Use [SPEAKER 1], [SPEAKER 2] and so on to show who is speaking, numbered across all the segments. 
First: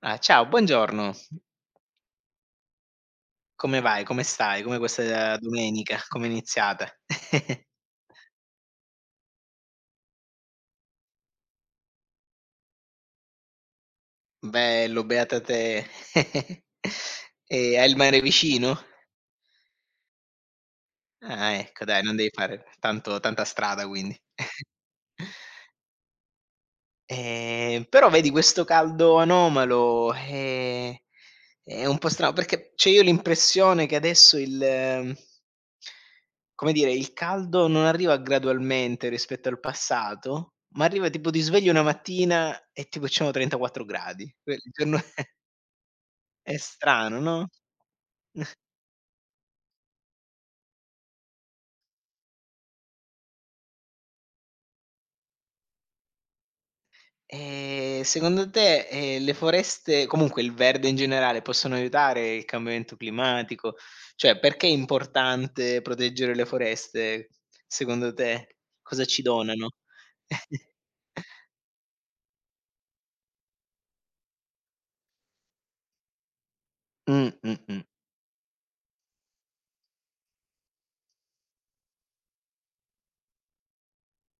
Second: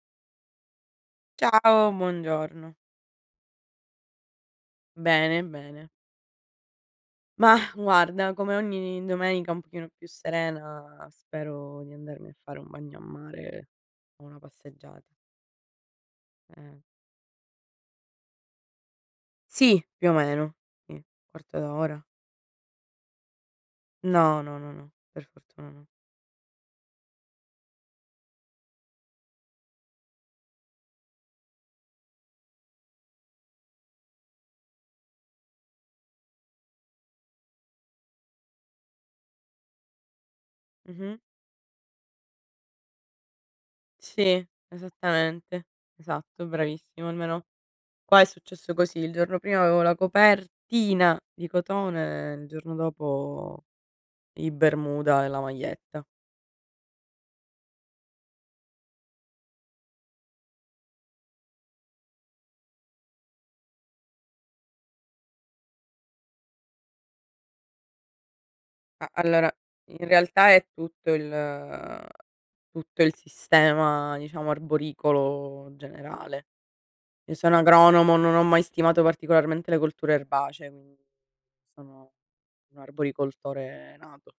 [SPEAKER 1] Ah, ciao, buongiorno.
[SPEAKER 2] Ciao, buongiorno.
[SPEAKER 1] Come vai? Come stai? Come questa
[SPEAKER 2] Bene, bene.
[SPEAKER 1] domenica? Come è iniziata?
[SPEAKER 2] Ma guarda, come ogni domenica un pochino più serena, spero di andarmi a fare un bagno a mare o una
[SPEAKER 1] Bello,
[SPEAKER 2] passeggiata.
[SPEAKER 1] beata te.
[SPEAKER 2] Eh,
[SPEAKER 1] E hai il mare vicino?
[SPEAKER 2] sì, più o meno, sì,
[SPEAKER 1] Ah,
[SPEAKER 2] quarto
[SPEAKER 1] ecco dai,
[SPEAKER 2] d'ora.
[SPEAKER 1] non devi fare tanto tanta strada quindi.
[SPEAKER 2] No, no, no, no, per fortuna no.
[SPEAKER 1] Però vedi questo caldo anomalo, è un po' strano perché cioè io ho l'impressione che adesso il mhmm come dire, il caldo non arriva gradualmente rispetto al passato, ma arriva
[SPEAKER 2] Mh-mh.
[SPEAKER 1] tipo ti svegli una mattina e tipo ci sono 34 gradi.
[SPEAKER 2] Sì,
[SPEAKER 1] Que il giorno
[SPEAKER 2] esattamente. Esatto,
[SPEAKER 1] è
[SPEAKER 2] bravissimo.
[SPEAKER 1] strano,
[SPEAKER 2] Almeno
[SPEAKER 1] no?
[SPEAKER 2] qua è successo così. Il giorno prima avevo la copertina di cotone, il giorno dopo i bermuda e la maglietta.
[SPEAKER 1] Secondo te, le foreste comunque il verde in generale, possono aiutare il cambiamento climatico? Cioè, perché è importante proteggere le foreste secondo te? Cosa
[SPEAKER 2] A
[SPEAKER 1] ci
[SPEAKER 2] allora,
[SPEAKER 1] donano?
[SPEAKER 2] in realtà è tutto il sistema, diciamo, arboricolo generale. Io sono
[SPEAKER 1] Mh-mh,
[SPEAKER 2] agronomo, non ho mai stimato particolarmente le colture erbacee, quindi sono un arboricoltore nato.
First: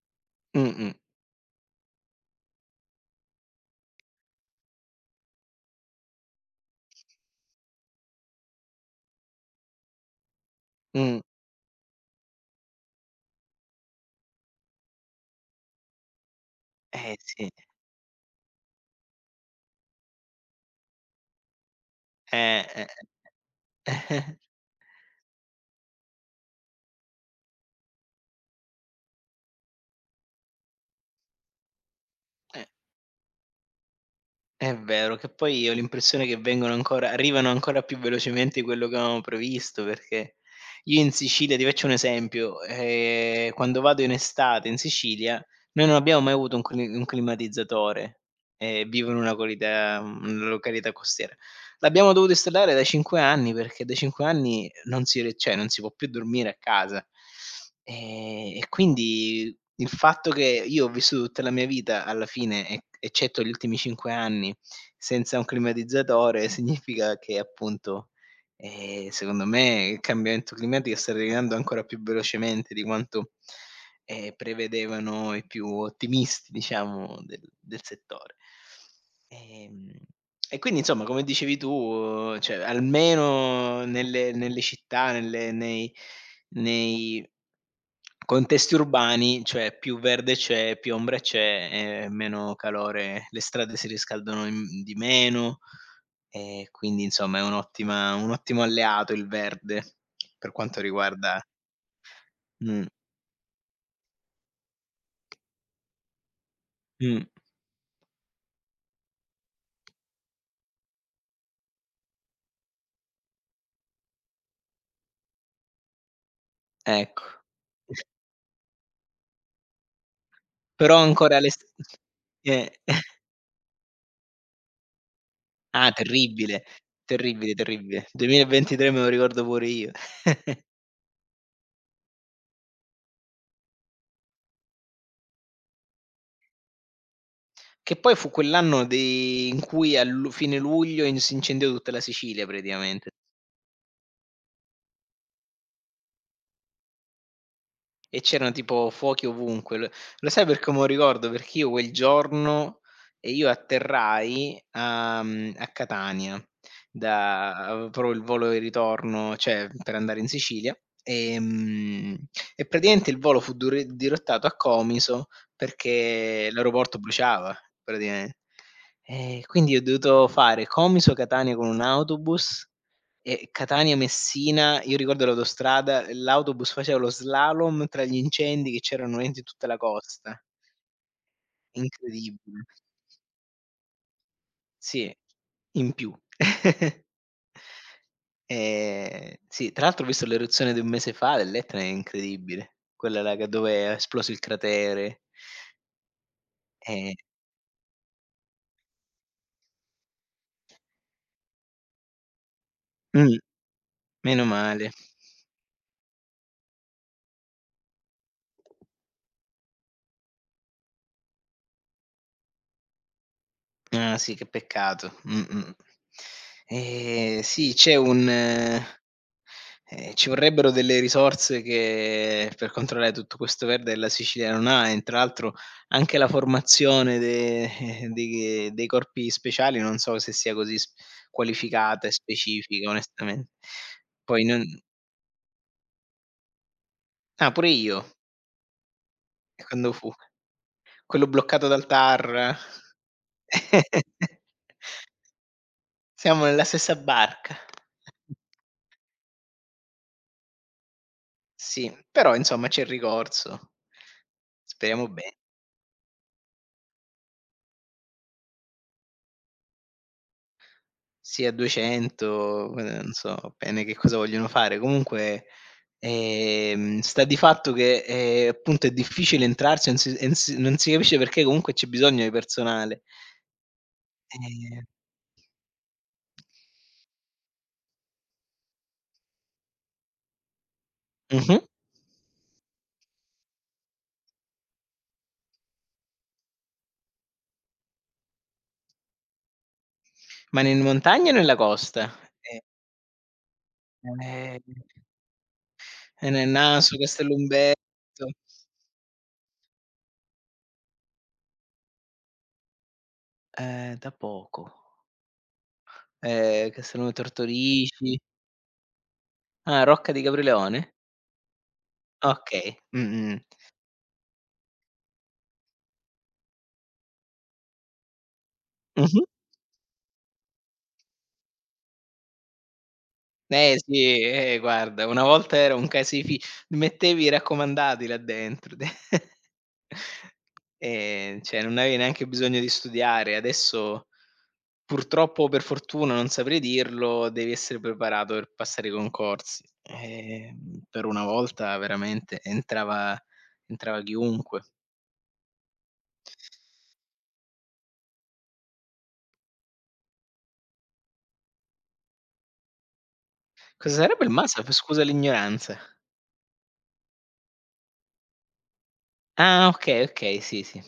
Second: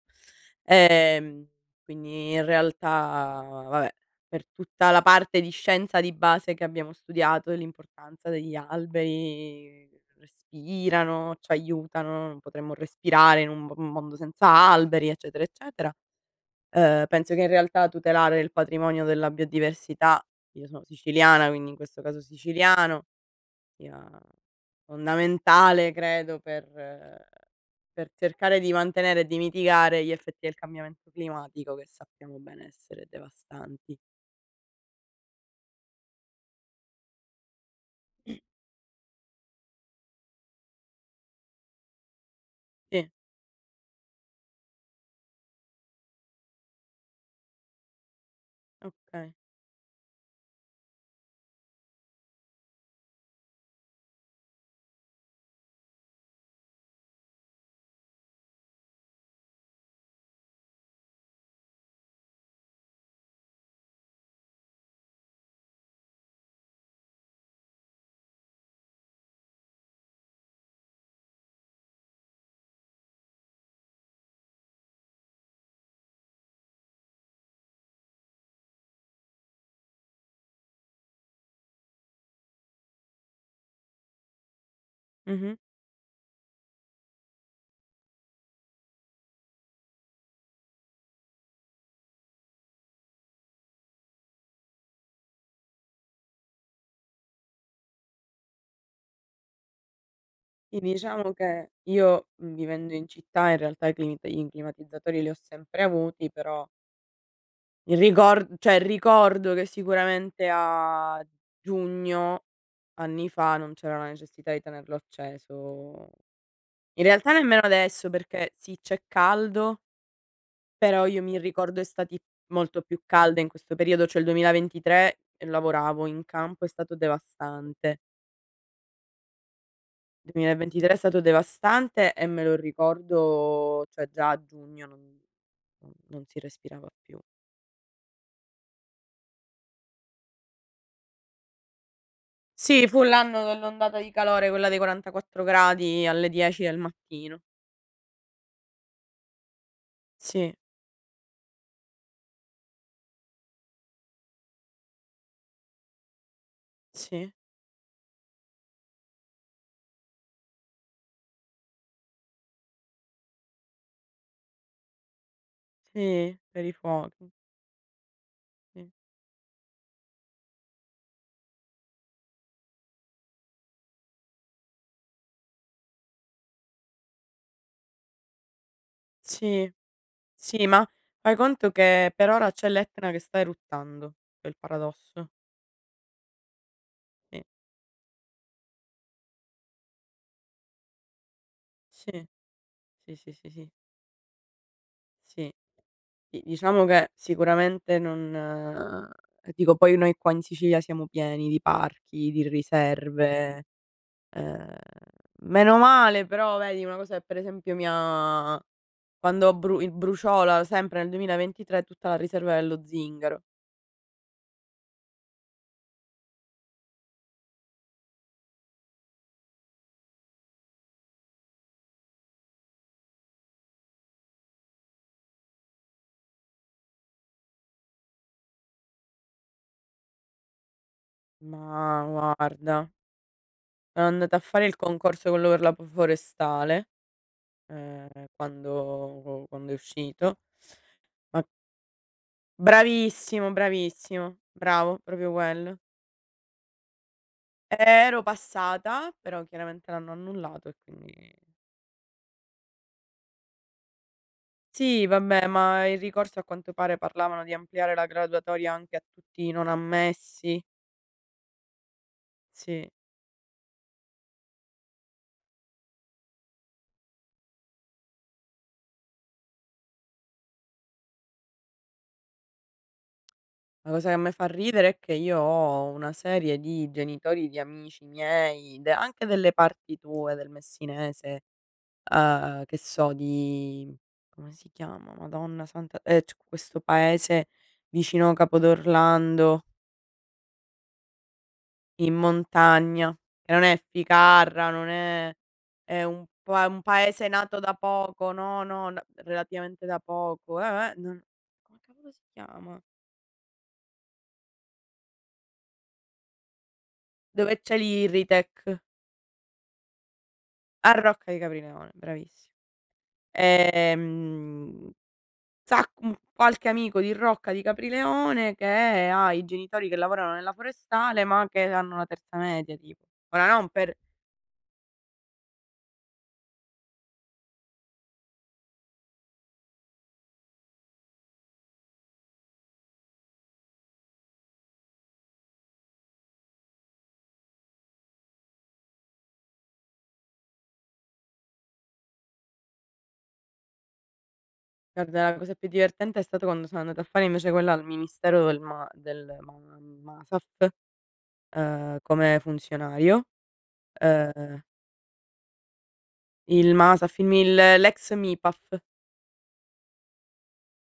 [SPEAKER 1] mh-mh,
[SPEAKER 2] Ehm, quindi in realtà, vabbè, per tutta la parte di scienza di base che abbiamo studiato, l'importanza degli alberi,
[SPEAKER 1] mh.
[SPEAKER 2] respirano, ci aiutano, non potremmo respirare in un mo mondo senza alberi, eccetera, eccetera. Ehm,
[SPEAKER 1] Eh
[SPEAKER 2] penso che in
[SPEAKER 1] sì,
[SPEAKER 2] realtà tutelare il patrimonio della biodiversità, io sono siciliana, quindi in questo caso
[SPEAKER 1] eh,
[SPEAKER 2] siciliano,
[SPEAKER 1] eh,
[SPEAKER 2] sia
[SPEAKER 1] eh.
[SPEAKER 2] fondamentale credo per cercare di mantenere e di mitigare gli effetti del cambiamento climatico, che sappiamo bene
[SPEAKER 1] Eh.
[SPEAKER 2] essere devastanti.
[SPEAKER 1] È vero, che poi ho l'impressione che vengono ancora arrivano ancora più velocemente di quello che avevamo previsto, perché io in Sicilia ti faccio un esempio,
[SPEAKER 2] Sì,
[SPEAKER 1] quando vado in estate in Sicilia, noi non abbiamo mai avuto un cli un climatizzatore, e vivo in una
[SPEAKER 2] okay.
[SPEAKER 1] qualità una località costiera. L'abbiamo dovuto installare dai 5 anni, perché dai 5 anni non si re cioè non si può più dormire a casa. E quindi il fatto che io ho vissuto tutta la mia vita alla fine, e eccetto gli ultimi 5 anni, senza un climatizzatore significa che appunto, secondo me il cambiamento climatico sta arrivando ancora più velocemente di quanto prevedevano i più ottimisti, diciamo, del settore. Ehm, e quindi insomma, come dicevi tu, cioè almeno nelle città, nelle
[SPEAKER 2] Mh-mh.
[SPEAKER 1] nei nei contesti urbani, cioè più verde c'è, più ombra c'è e meno calore le strade si riscaldano in di meno, e quindi insomma è un'ottima un ottimo alleato il verde, per
[SPEAKER 2] Sì,
[SPEAKER 1] quanto
[SPEAKER 2] diciamo
[SPEAKER 1] riguarda
[SPEAKER 2] che io,
[SPEAKER 1] mh,
[SPEAKER 2] vivendo in città, in realtà i climita i climatizzatori li ho sempre avuti, però
[SPEAKER 1] mh,
[SPEAKER 2] il ricor cioè ricordo che sicuramente a giugno, anni fa, non c'era la necessità di tenerlo acceso. In
[SPEAKER 1] ecco.
[SPEAKER 2] realtà nemmeno adesso, perché sì, c'è caldo,
[SPEAKER 1] Però
[SPEAKER 2] però io
[SPEAKER 1] ancora
[SPEAKER 2] mi
[SPEAKER 1] le st
[SPEAKER 2] ricordo estati
[SPEAKER 1] eh.
[SPEAKER 2] molto più calde in questo periodo. Cioè il 2023
[SPEAKER 1] Ah,
[SPEAKER 2] lavoravo in
[SPEAKER 1] terribile,
[SPEAKER 2] campo, è stato
[SPEAKER 1] terribile,
[SPEAKER 2] devastante.
[SPEAKER 1] terribile. 2023 me lo ricordo pure io.
[SPEAKER 2] 2023 è stato devastante e me lo ricordo, cioè già a giugno non si respirava più.
[SPEAKER 1] Che poi fu quell'anno de in cui a lu fine luglio in si incendiò tutta la Sicilia
[SPEAKER 2] Sì, fu
[SPEAKER 1] praticamente.
[SPEAKER 2] l'anno dell'ondata di calore, quella dei 44 gradi alle 10 del mattino.
[SPEAKER 1] E c'erano tipo fuochi ovunque. Lo sai
[SPEAKER 2] Sì,
[SPEAKER 1] perché me lo ricordo? Perché io quel giorno io atterrai a a Catania
[SPEAKER 2] sì,
[SPEAKER 1] da avevo proprio il volo di ritorno, cioè per andare in Sicilia, ehm, e praticamente il volo fu duri dirottato a Comiso
[SPEAKER 2] sì,
[SPEAKER 1] perché
[SPEAKER 2] per i
[SPEAKER 1] l'aeroporto
[SPEAKER 2] fuochi,
[SPEAKER 1] bruciava praticamen
[SPEAKER 2] sì.
[SPEAKER 1] e quindi ho dovuto fare Comiso, Catania con un autobus e Catania, Messina, io ricordo l'autostrada, l'autobus faceva lo slalom tra gli incendi che c'erano veramente in tutta
[SPEAKER 2] Sì.
[SPEAKER 1] la costa.
[SPEAKER 2] Sì, ma fai conto che per ora
[SPEAKER 1] Incredibile.
[SPEAKER 2] c'è l'Etna che sta eruttando, è il
[SPEAKER 1] Sì,
[SPEAKER 2] paradosso.
[SPEAKER 1] in più.
[SPEAKER 2] Sì,
[SPEAKER 1] Sì, tra l'altro ho visto l'eruzione di un mese fa dell'Etna, è
[SPEAKER 2] sì,
[SPEAKER 1] incredibile.
[SPEAKER 2] sì,
[SPEAKER 1] Quella
[SPEAKER 2] sì,
[SPEAKER 1] là che
[SPEAKER 2] sì, sì,
[SPEAKER 1] dove è esploso il cratere.
[SPEAKER 2] sì. Di diciamo che
[SPEAKER 1] Ehm
[SPEAKER 2] sicuramente non, dico, poi noi qua in Sicilia siamo pieni di parchi, di
[SPEAKER 1] mh,
[SPEAKER 2] riserve.
[SPEAKER 1] meno
[SPEAKER 2] ehm,
[SPEAKER 1] male.
[SPEAKER 2] meno male, però vedi una cosa che per esempio mi ha quando ho bru il bruciòla sempre nel 2023 tutta la riserva dello Zingaro.
[SPEAKER 1] Ah sì, che peccato. Mh-mh. Sì, c'è un eh. Ci vorrebbero delle risorse che per controllare tutto questo verde che la Sicilia non ha e tra l'altro anche la formazione de dei corpi speciali non so se sia così s
[SPEAKER 2] Ma
[SPEAKER 1] qualificata e
[SPEAKER 2] guarda,
[SPEAKER 1] specifica onestamente.
[SPEAKER 2] sono andata a
[SPEAKER 1] Poi non
[SPEAKER 2] fare il concorso, quello per la p forestale.
[SPEAKER 1] ah, pure io,
[SPEAKER 2] Ehm, quando
[SPEAKER 1] e
[SPEAKER 2] quando è
[SPEAKER 1] quando fu?
[SPEAKER 2] uscito.
[SPEAKER 1] Quello
[SPEAKER 2] Ma
[SPEAKER 1] bloccato dal TAR.
[SPEAKER 2] bravissimo, bravissimo, bravo, proprio quello.
[SPEAKER 1] Siamo nella stessa barca.
[SPEAKER 2] Ero passata, però chiaramente l'hanno annullato e quindi
[SPEAKER 1] Sì, però insomma c'è il ricorso.
[SPEAKER 2] sì,
[SPEAKER 1] Speriamo be
[SPEAKER 2] vabbè, ma il ricorso, a quanto pare, parlavano di ampliare la graduatoria anche a tutti i non ammessi.
[SPEAKER 1] sì, a 200,
[SPEAKER 2] Sì.
[SPEAKER 1] non so bene che cosa vogliono fare. Comunque, sta di fatto che, appunto è difficile entrarci, non si capisce perché comunque c'è bisogno di personale.
[SPEAKER 2] La cosa che a me fa
[SPEAKER 1] Ehm
[SPEAKER 2] ridere è che io ho una serie di genitori di amici miei, de anche delle parti tue, del messinese,
[SPEAKER 1] mh-mh.
[SPEAKER 2] che so, di come si chiama, madonna santa, c'è questo paese vicino Capodorlando,
[SPEAKER 1] Ma né in montagna e nella costa.
[SPEAKER 2] in
[SPEAKER 1] E
[SPEAKER 2] montagna, che non è
[SPEAKER 1] ehm,
[SPEAKER 2] Ficarra, non è, un
[SPEAKER 1] e nel
[SPEAKER 2] pa un
[SPEAKER 1] Naso,
[SPEAKER 2] paese nato da
[SPEAKER 1] Castellumberto,
[SPEAKER 2] poco, no, no, n relativamente da poco, non come cavolo si chiama?
[SPEAKER 1] da poco. Castello
[SPEAKER 2] Dove c'è
[SPEAKER 1] Tortorici.
[SPEAKER 2] l'Irritec.
[SPEAKER 1] Ah, Rocca di
[SPEAKER 2] A
[SPEAKER 1] Caprileone?
[SPEAKER 2] Rocca di Caprileone,
[SPEAKER 1] Okay. Mh-mh.
[SPEAKER 2] ehm qualche amico di Rocca di Caprileone che
[SPEAKER 1] Mh-mh.
[SPEAKER 2] ha i genitori che lavorano nella forestale, ma che hanno la terza media tipo. Ora, non,
[SPEAKER 1] Eh
[SPEAKER 2] per,
[SPEAKER 1] sì, guarda, una volta era un casifi mettevi i raccomandati là dentro. Cioè non avevi neanche bisogno di studiare. Adesso, purtroppo o per fortuna, non saprei dirlo, devi essere preparato per passare i concorsi. Per una volta veramente entrava chiunque.
[SPEAKER 2] guarda, la cosa più divertente è stato quando sono andata a fare invece quella al Ministero del MASAF, come funzionario,
[SPEAKER 1] Cosa sarebbe il
[SPEAKER 2] ehm,
[SPEAKER 1] MASAF? Scusa l'ignoranza.
[SPEAKER 2] il MASAF, il MIL, l'ex MIPAAF.
[SPEAKER 1] Ah okay, okay, sì, sì.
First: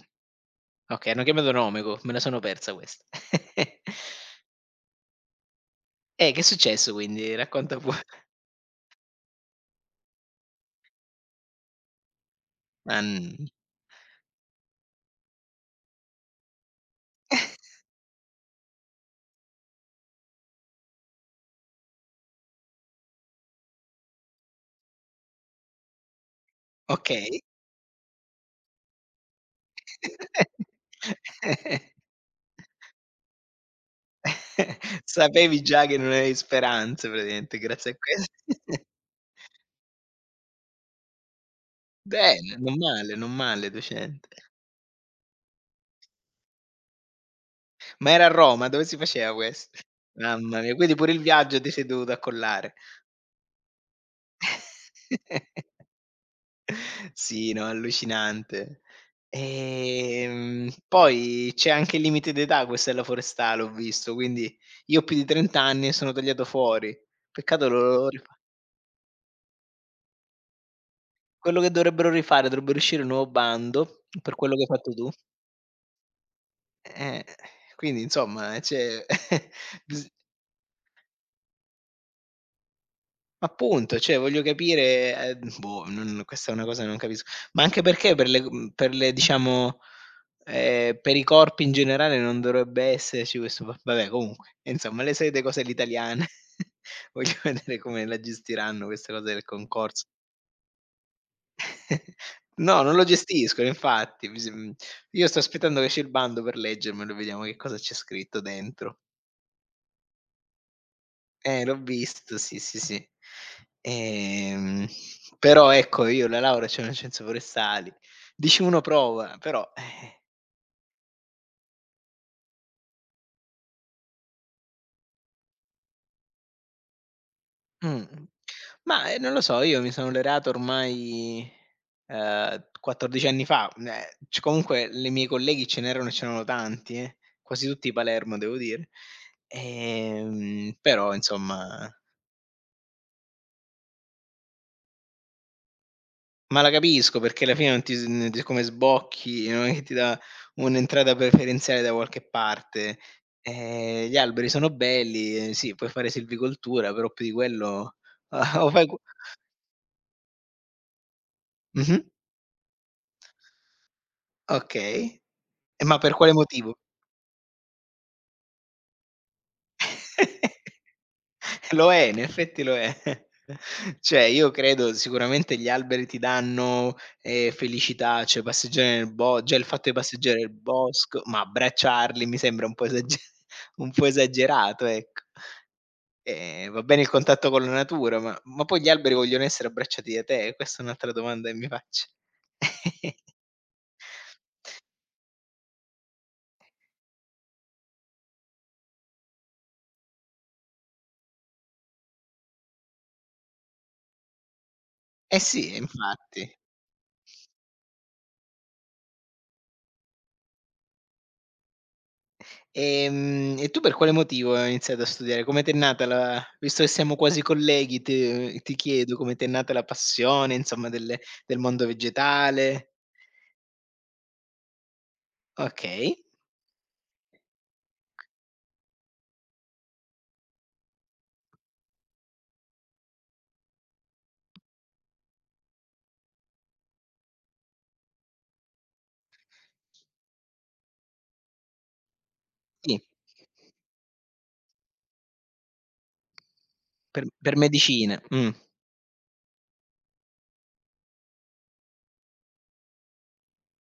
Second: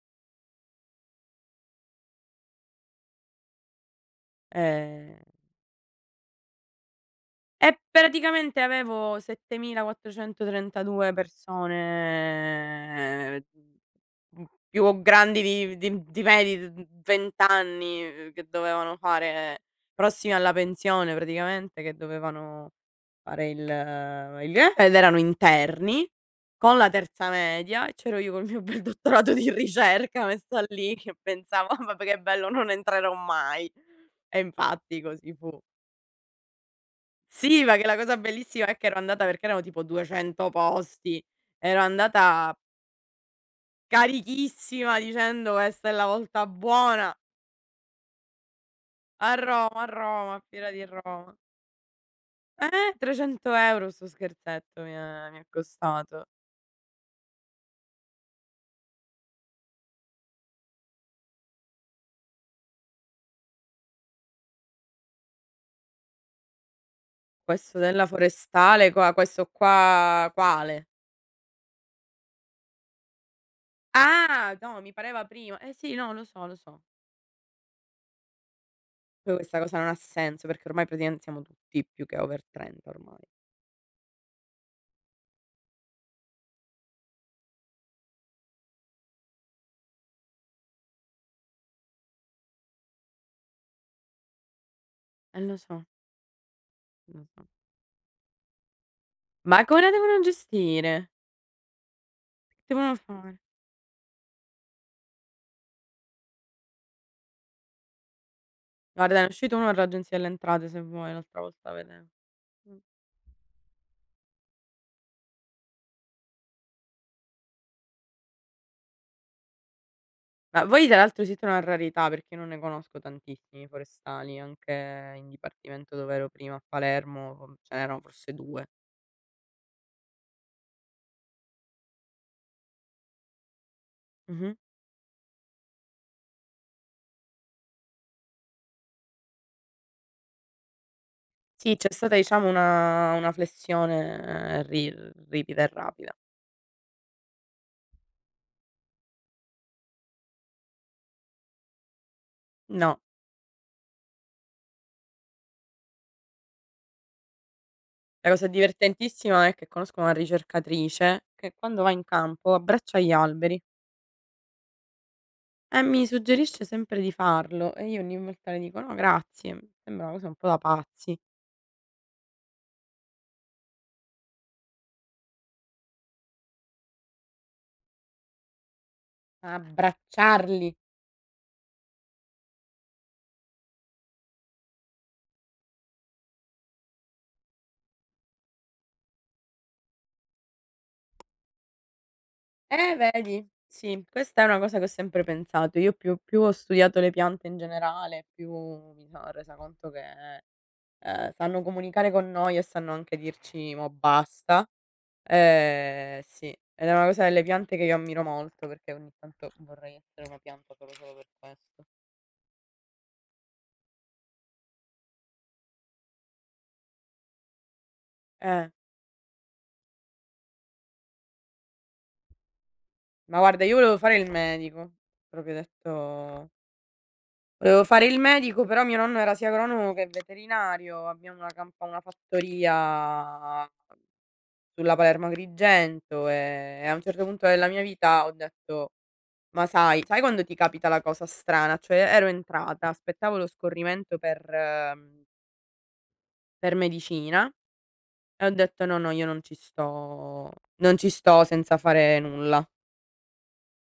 [SPEAKER 1] Okay, hanno cambiato nome co me la sono persa questa.
[SPEAKER 2] ehm
[SPEAKER 1] Che è successo quindi? Racconta
[SPEAKER 2] E
[SPEAKER 1] pure.
[SPEAKER 2] praticamente avevo 7432
[SPEAKER 1] Ah,
[SPEAKER 2] persone, più grandi di me di d 20 anni, che dovevano fare, prossimi alla pensione praticamente, che dovevano fare il ed erano interni, con la terza
[SPEAKER 1] okay.
[SPEAKER 2] media, e c'ero io col mio bel dottorato di ricerca messa lì che pensavo: "Ah, vabbè che bello, non entrerò mai." E infatti così fu.
[SPEAKER 1] Sapevi già che non avevi speranze praticamente
[SPEAKER 2] Sì, ma che
[SPEAKER 1] grazie a
[SPEAKER 2] la cosa
[SPEAKER 1] questo.
[SPEAKER 2] bellissima è che ero andata perché erano tipo 200 posti, ero
[SPEAKER 1] Bene,
[SPEAKER 2] andata
[SPEAKER 1] non male, non male docente.
[SPEAKER 2] carichissima dicendo: "Questa è la volta buona,
[SPEAKER 1] Ma era a Roma? Dove si faceva
[SPEAKER 2] a
[SPEAKER 1] questo?
[SPEAKER 2] Roma, a Roma, a
[SPEAKER 1] Mamma
[SPEAKER 2] Fiera
[SPEAKER 1] mia,
[SPEAKER 2] di
[SPEAKER 1] quindi pure il
[SPEAKER 2] Roma".
[SPEAKER 1] viaggio ti sei dovuto accollare.
[SPEAKER 2] 300 € sto scherzetto mi ha costato.
[SPEAKER 1] Sì, no, allucinante. Poi c'è anche il limite d'età, questa è la forestale ho visto, quindi io ho più di 30 anni e sono tagliato fuori. Peccato lo
[SPEAKER 2] Questo della
[SPEAKER 1] lo rifa
[SPEAKER 2] forestale, qua questo qua, quale?
[SPEAKER 1] quello che dovrebbero rifare, dovrebbero uscire un nuovo bando per quello
[SPEAKER 2] Ah,
[SPEAKER 1] che hai
[SPEAKER 2] no, mi
[SPEAKER 1] fatto tu.
[SPEAKER 2] pareva prima. Eh sì, no, lo so, lo so.
[SPEAKER 1] Eh, quindi insomma c'è
[SPEAKER 2] Poi questa cosa non ha
[SPEAKER 1] bis
[SPEAKER 2] senso, perché ormai praticamente siamo tutti più che over 30 ormai.
[SPEAKER 1] appunto, cioè voglio capire, boh, non questa è una cosa che non capisco. Ma anche perché per le per le diciamo, per i corpi in generale non dovrebbe esserci questo va vabbè comunque, insomma le solite
[SPEAKER 2] Lo
[SPEAKER 1] cose
[SPEAKER 2] so,
[SPEAKER 1] all'italiana.
[SPEAKER 2] lo
[SPEAKER 1] Voglio
[SPEAKER 2] so.
[SPEAKER 1] vedere come la gestiranno questa cosa del
[SPEAKER 2] Ma come la
[SPEAKER 1] concorso.
[SPEAKER 2] devono gestire? Che
[SPEAKER 1] No, non
[SPEAKER 2] devono
[SPEAKER 1] lo
[SPEAKER 2] fare?
[SPEAKER 1] gestiscono infatti, mi sem io sto aspettando che esce il bando per leggermelo e vediamo che cosa c'è scritto dentro.
[SPEAKER 2] Guarda, ne è uscito uno all'Agenzia delle Entrate, se vuoi, l'altra volta
[SPEAKER 1] L'ho
[SPEAKER 2] vedevo.
[SPEAKER 1] visto, sì,
[SPEAKER 2] Mh.
[SPEAKER 1] sì, sì. Ehm, Però ecco io la laurea c'ho nel scienze forestali. Dici uno prova, però
[SPEAKER 2] Ma voi tra l'altro siete una rarità, perché io non ne conosco tantissimi forestali, anche in dipartimento dov'ero prima a Palermo, ce n'erano
[SPEAKER 1] mh.
[SPEAKER 2] forse 2.
[SPEAKER 1] Ma, non lo so, io mi sono laureato ormai, 14 anni fa, c
[SPEAKER 2] Mh-mh.
[SPEAKER 1] comunque le miei colleghi ce n'erano e c'erano tanti quasi tutti Palermo devo dire. Però
[SPEAKER 2] Sì, c'è
[SPEAKER 1] insomma
[SPEAKER 2] stata, diciamo, una flessione, ri ripida e rapida.
[SPEAKER 1] ma la capisco perché alla fine non ti s n ti come sbocchi, non è che ti dà un'entrata preferenziale da qualche parte.
[SPEAKER 2] No,
[SPEAKER 1] Gli alberi sono belli, sì, puoi fare silvicoltura, però più di quello
[SPEAKER 2] la cosa
[SPEAKER 1] o fai cu
[SPEAKER 2] divertentissima è che conosco una ricercatrice che quando va
[SPEAKER 1] mh-mh,
[SPEAKER 2] in campo abbraccia gli alberi.
[SPEAKER 1] okay. E ma
[SPEAKER 2] Mi
[SPEAKER 1] per quale
[SPEAKER 2] suggerisce
[SPEAKER 1] motivo?
[SPEAKER 2] sempre di farlo e io ogni volta le dico: "No grazie." Mi sembra una cosa un po' da pazzi.
[SPEAKER 1] Lo è, in effetti lo è. Cioè io credo sicuramente gli alberi ti danno, felicità, cioè passeggiare nel bo già il fatto di passeggiare nel
[SPEAKER 2] Abbracciarli.
[SPEAKER 1] bosco, ma abbracciarli mi sembra un po' esage un po' esagerato, ecco. Va bene il contatto con la natura, ma poi gli alberi vogliono essere abbracciati da te? Questa è un'altra domanda che mi faccio.
[SPEAKER 2] Vedi? Sì, questa è una cosa che ho sempre pensato. Io più ho studiato le piante in generale, più mi sono resa conto che, sanno comunicare con noi e sanno anche dirci: "Mo' basta."
[SPEAKER 1] Eh sì,
[SPEAKER 2] Sì,
[SPEAKER 1] infatti.
[SPEAKER 2] ed è una cosa delle piante che io ammiro molto, perché ogni tanto vorrei essere una pianta solo solo per questo.
[SPEAKER 1] E tu per quale motivo hai iniziato a studiare? Come t'è nata la visto che siamo quasi colleghi te
[SPEAKER 2] Eh.
[SPEAKER 1] ti chiedo come t'è nata la passione, insomma, del mondo vegetale?
[SPEAKER 2] Ma guarda, io volevo fare il medico, proprio,
[SPEAKER 1] Okay,
[SPEAKER 2] detto, volevo fare il medico, però mio nonno era sia agronomo che veterinario, abbiamo una campa una fattoria sulla Palermo-Agrigento, e a un certo punto della mia vita ho detto: "Ma sai", sai quando ti capita la cosa strana? Cioè ero entrata,
[SPEAKER 1] sì,
[SPEAKER 2] aspettavo lo scorrimento per mhmm, per
[SPEAKER 1] per
[SPEAKER 2] medicina,
[SPEAKER 1] per medicina.
[SPEAKER 2] e ho detto: "No, no, io non ci sto, non ci sto senza fare nulla".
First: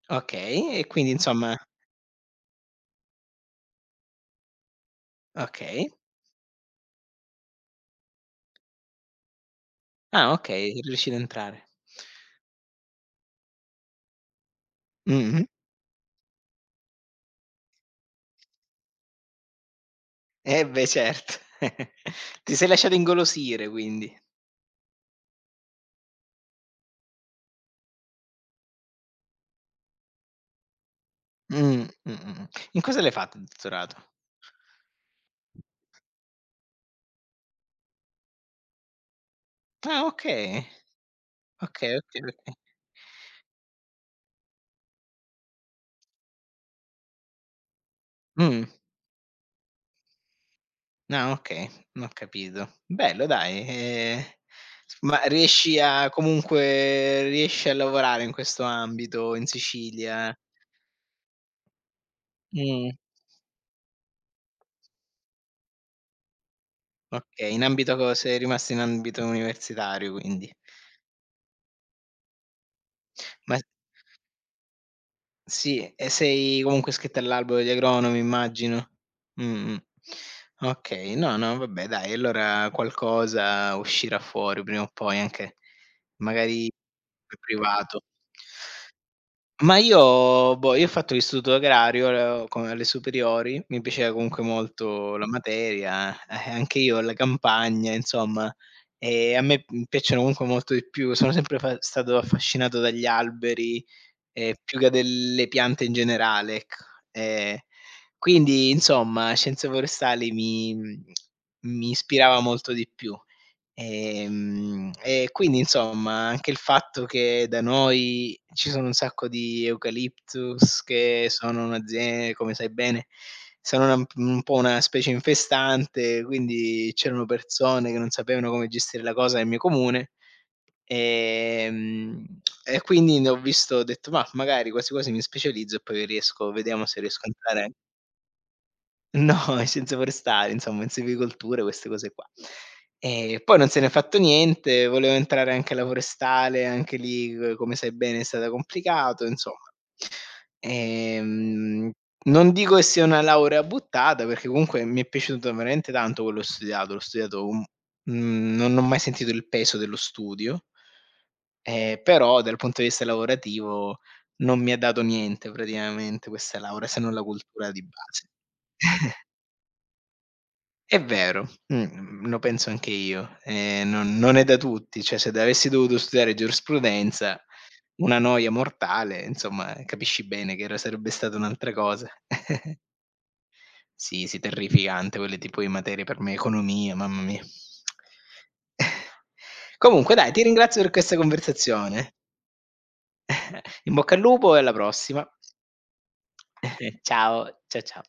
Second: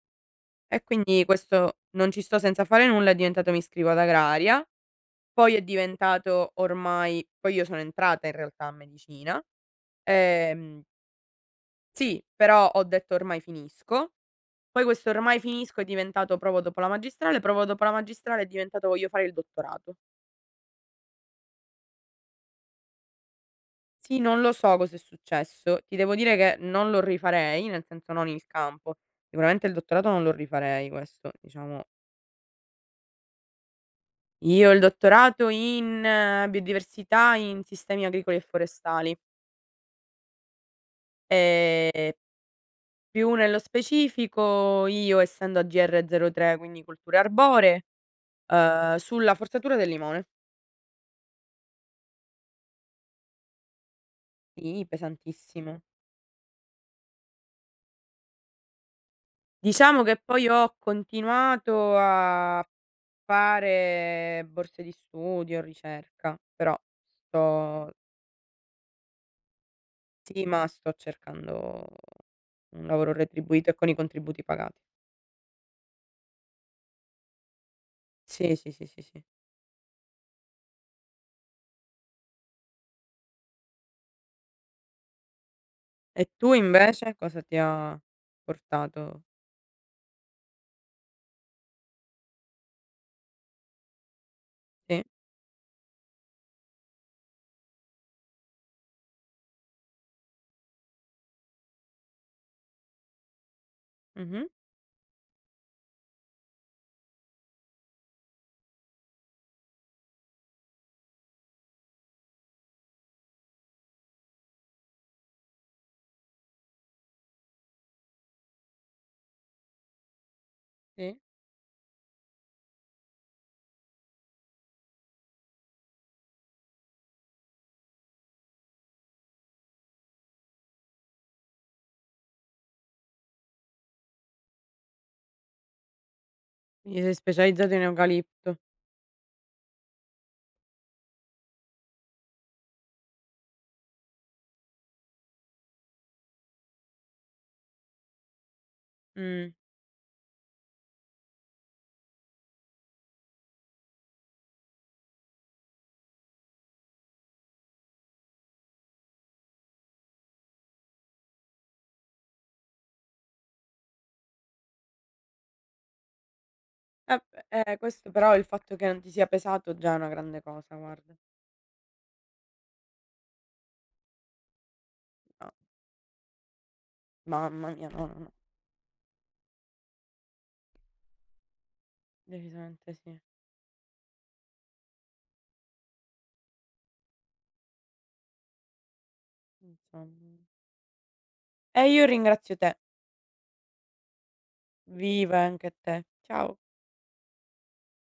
[SPEAKER 1] Okay,
[SPEAKER 2] E
[SPEAKER 1] e quindi
[SPEAKER 2] quindi
[SPEAKER 1] insomma
[SPEAKER 2] questo "Non ci sto senza fare nulla" è diventato "Mi iscrivo ad agraria", poi è
[SPEAKER 1] okay.
[SPEAKER 2] diventato, ormai, poi, io sono entrata in realtà a medicina.
[SPEAKER 1] Ah, okay, sei
[SPEAKER 2] Ehm,
[SPEAKER 1] riuscito a entrare.
[SPEAKER 2] sì, però ho detto ormai finisco. Poi questo ormai
[SPEAKER 1] Mh-mh.
[SPEAKER 2] finisco è diventato provo dopo la magistrale, provo dopo la magistrale è diventato voglio fare il dottorato.
[SPEAKER 1] Eh beh, certo. Ti sei lasciato ingolosire quindi.
[SPEAKER 2] Sì, non lo so cos'è successo. Ti devo dire che non lo rifarei, nel senso non il campo. Sicuramente il dottorato non lo rifarei, questo, diciamo.
[SPEAKER 1] In cosa l'hai fatto il dottorato?
[SPEAKER 2] Io ho il dottorato in, biodiversità in sistemi agricoli e forestali.
[SPEAKER 1] Ah, okay. Okay,
[SPEAKER 2] Ehm,
[SPEAKER 1] okay, okay.
[SPEAKER 2] più nello specifico, io essendo AGR03, quindi culture arboree,
[SPEAKER 1] Mh.
[SPEAKER 2] sulla forzatura del limone.
[SPEAKER 1] Ah okay, ho capito. Bello dai,
[SPEAKER 2] Sì,
[SPEAKER 1] s ma riesci
[SPEAKER 2] pesantissimo.
[SPEAKER 1] a comunque riesci a lavorare in questo ambito in
[SPEAKER 2] Diciamo che
[SPEAKER 1] Sicilia?
[SPEAKER 2] poi ho continuato a
[SPEAKER 1] Mh,
[SPEAKER 2] fare borse di studio, ricerca, però
[SPEAKER 1] okay, in
[SPEAKER 2] sto
[SPEAKER 1] ambito co sei rimasto in ambito universitario
[SPEAKER 2] sì,
[SPEAKER 1] quindi.
[SPEAKER 2] ma sto cercando un lavoro
[SPEAKER 1] Ma
[SPEAKER 2] retribuito e con i contributi pagati.
[SPEAKER 1] sì, e sei comunque iscritta all'albo degli agronomi
[SPEAKER 2] Sì, sì, sì,
[SPEAKER 1] immagino?
[SPEAKER 2] sì, sì.
[SPEAKER 1] Mh-mh. Okay, no, no, vabbè dai, allora qualcosa uscirà fuori prima o poi anche
[SPEAKER 2] E tu
[SPEAKER 1] magari
[SPEAKER 2] invece cosa ti ha
[SPEAKER 1] privato.
[SPEAKER 2] portato?
[SPEAKER 1] Ma io boh, io ho fatto l'istituto agrario, con alle superiori, mi piaceva comunque
[SPEAKER 2] Sì,
[SPEAKER 1] molto la materia, anche io la campagna, insomma. A me, piacciono comunque molto di più, sono sempre fa stato affascinato dagli alberi,
[SPEAKER 2] mh-mh,
[SPEAKER 1] più che delle piante in generale, ecco. Ehm, quindi insomma, scienze forestali mi mi ispirava molto di più. E quindi insomma anche il fatto che da noi ci sono un sacco di eucalyptus
[SPEAKER 2] sì.
[SPEAKER 1] che sono un'azie come sai bene, sono una un po' una specie infestante, quindi c'erano persone che non sapevano come gestire la cosa nel mio comune, ehm, e quindi ne ho visto ho detto: "Mah, magari quasi quasi mi specializzo e poi riesco vediamo se
[SPEAKER 2] Quindi sei
[SPEAKER 1] riesco a entrare".
[SPEAKER 2] specializzato in eucalipto.
[SPEAKER 1] No, scienze forestali, insomma, in silvicoltura, queste cose qua. E poi non se n'è fatto niente, volevo entrare anche alla forestale, anche lì, c come sai bene, è stato complicato,
[SPEAKER 2] Mh.
[SPEAKER 1] insomma. Ehm, Non dico che sia una laurea buttata, perché comunque mi è piaciuto veramente tanto quello che ho studiato, l'ho studiato un non ho mai sentito il peso dello studio, però dal punto di vista lavorativo non mi ha dato niente praticamente questa laurea, se non la
[SPEAKER 2] Vabbè,
[SPEAKER 1] cultura di
[SPEAKER 2] questo
[SPEAKER 1] base.
[SPEAKER 2] però il fatto che non ti sia pesato già è una grande cosa,
[SPEAKER 1] È
[SPEAKER 2] guarda.
[SPEAKER 1] vero, lo penso anche io. Non non è da tutti, cioè se d
[SPEAKER 2] No,
[SPEAKER 1] avessi dovuto studiare giurisprudenza,
[SPEAKER 2] mamma mia, no, no,
[SPEAKER 1] una
[SPEAKER 2] no,
[SPEAKER 1] noia mortale, insomma, capisci bene che era sarebbe stata un'altra cosa.
[SPEAKER 2] decisamente sì.
[SPEAKER 1] Sì, sì, terrificante quelle tipo di materie per me, economia, mamma mia. Comunque dai,
[SPEAKER 2] Insomma.
[SPEAKER 1] ti ringrazio per questa
[SPEAKER 2] E io
[SPEAKER 1] conversazione.
[SPEAKER 2] ringrazio te.
[SPEAKER 1] In bocca al lupo e alla prossima.
[SPEAKER 2] Viva anche te. Ciao.
[SPEAKER 1] Ciao, cia ciao.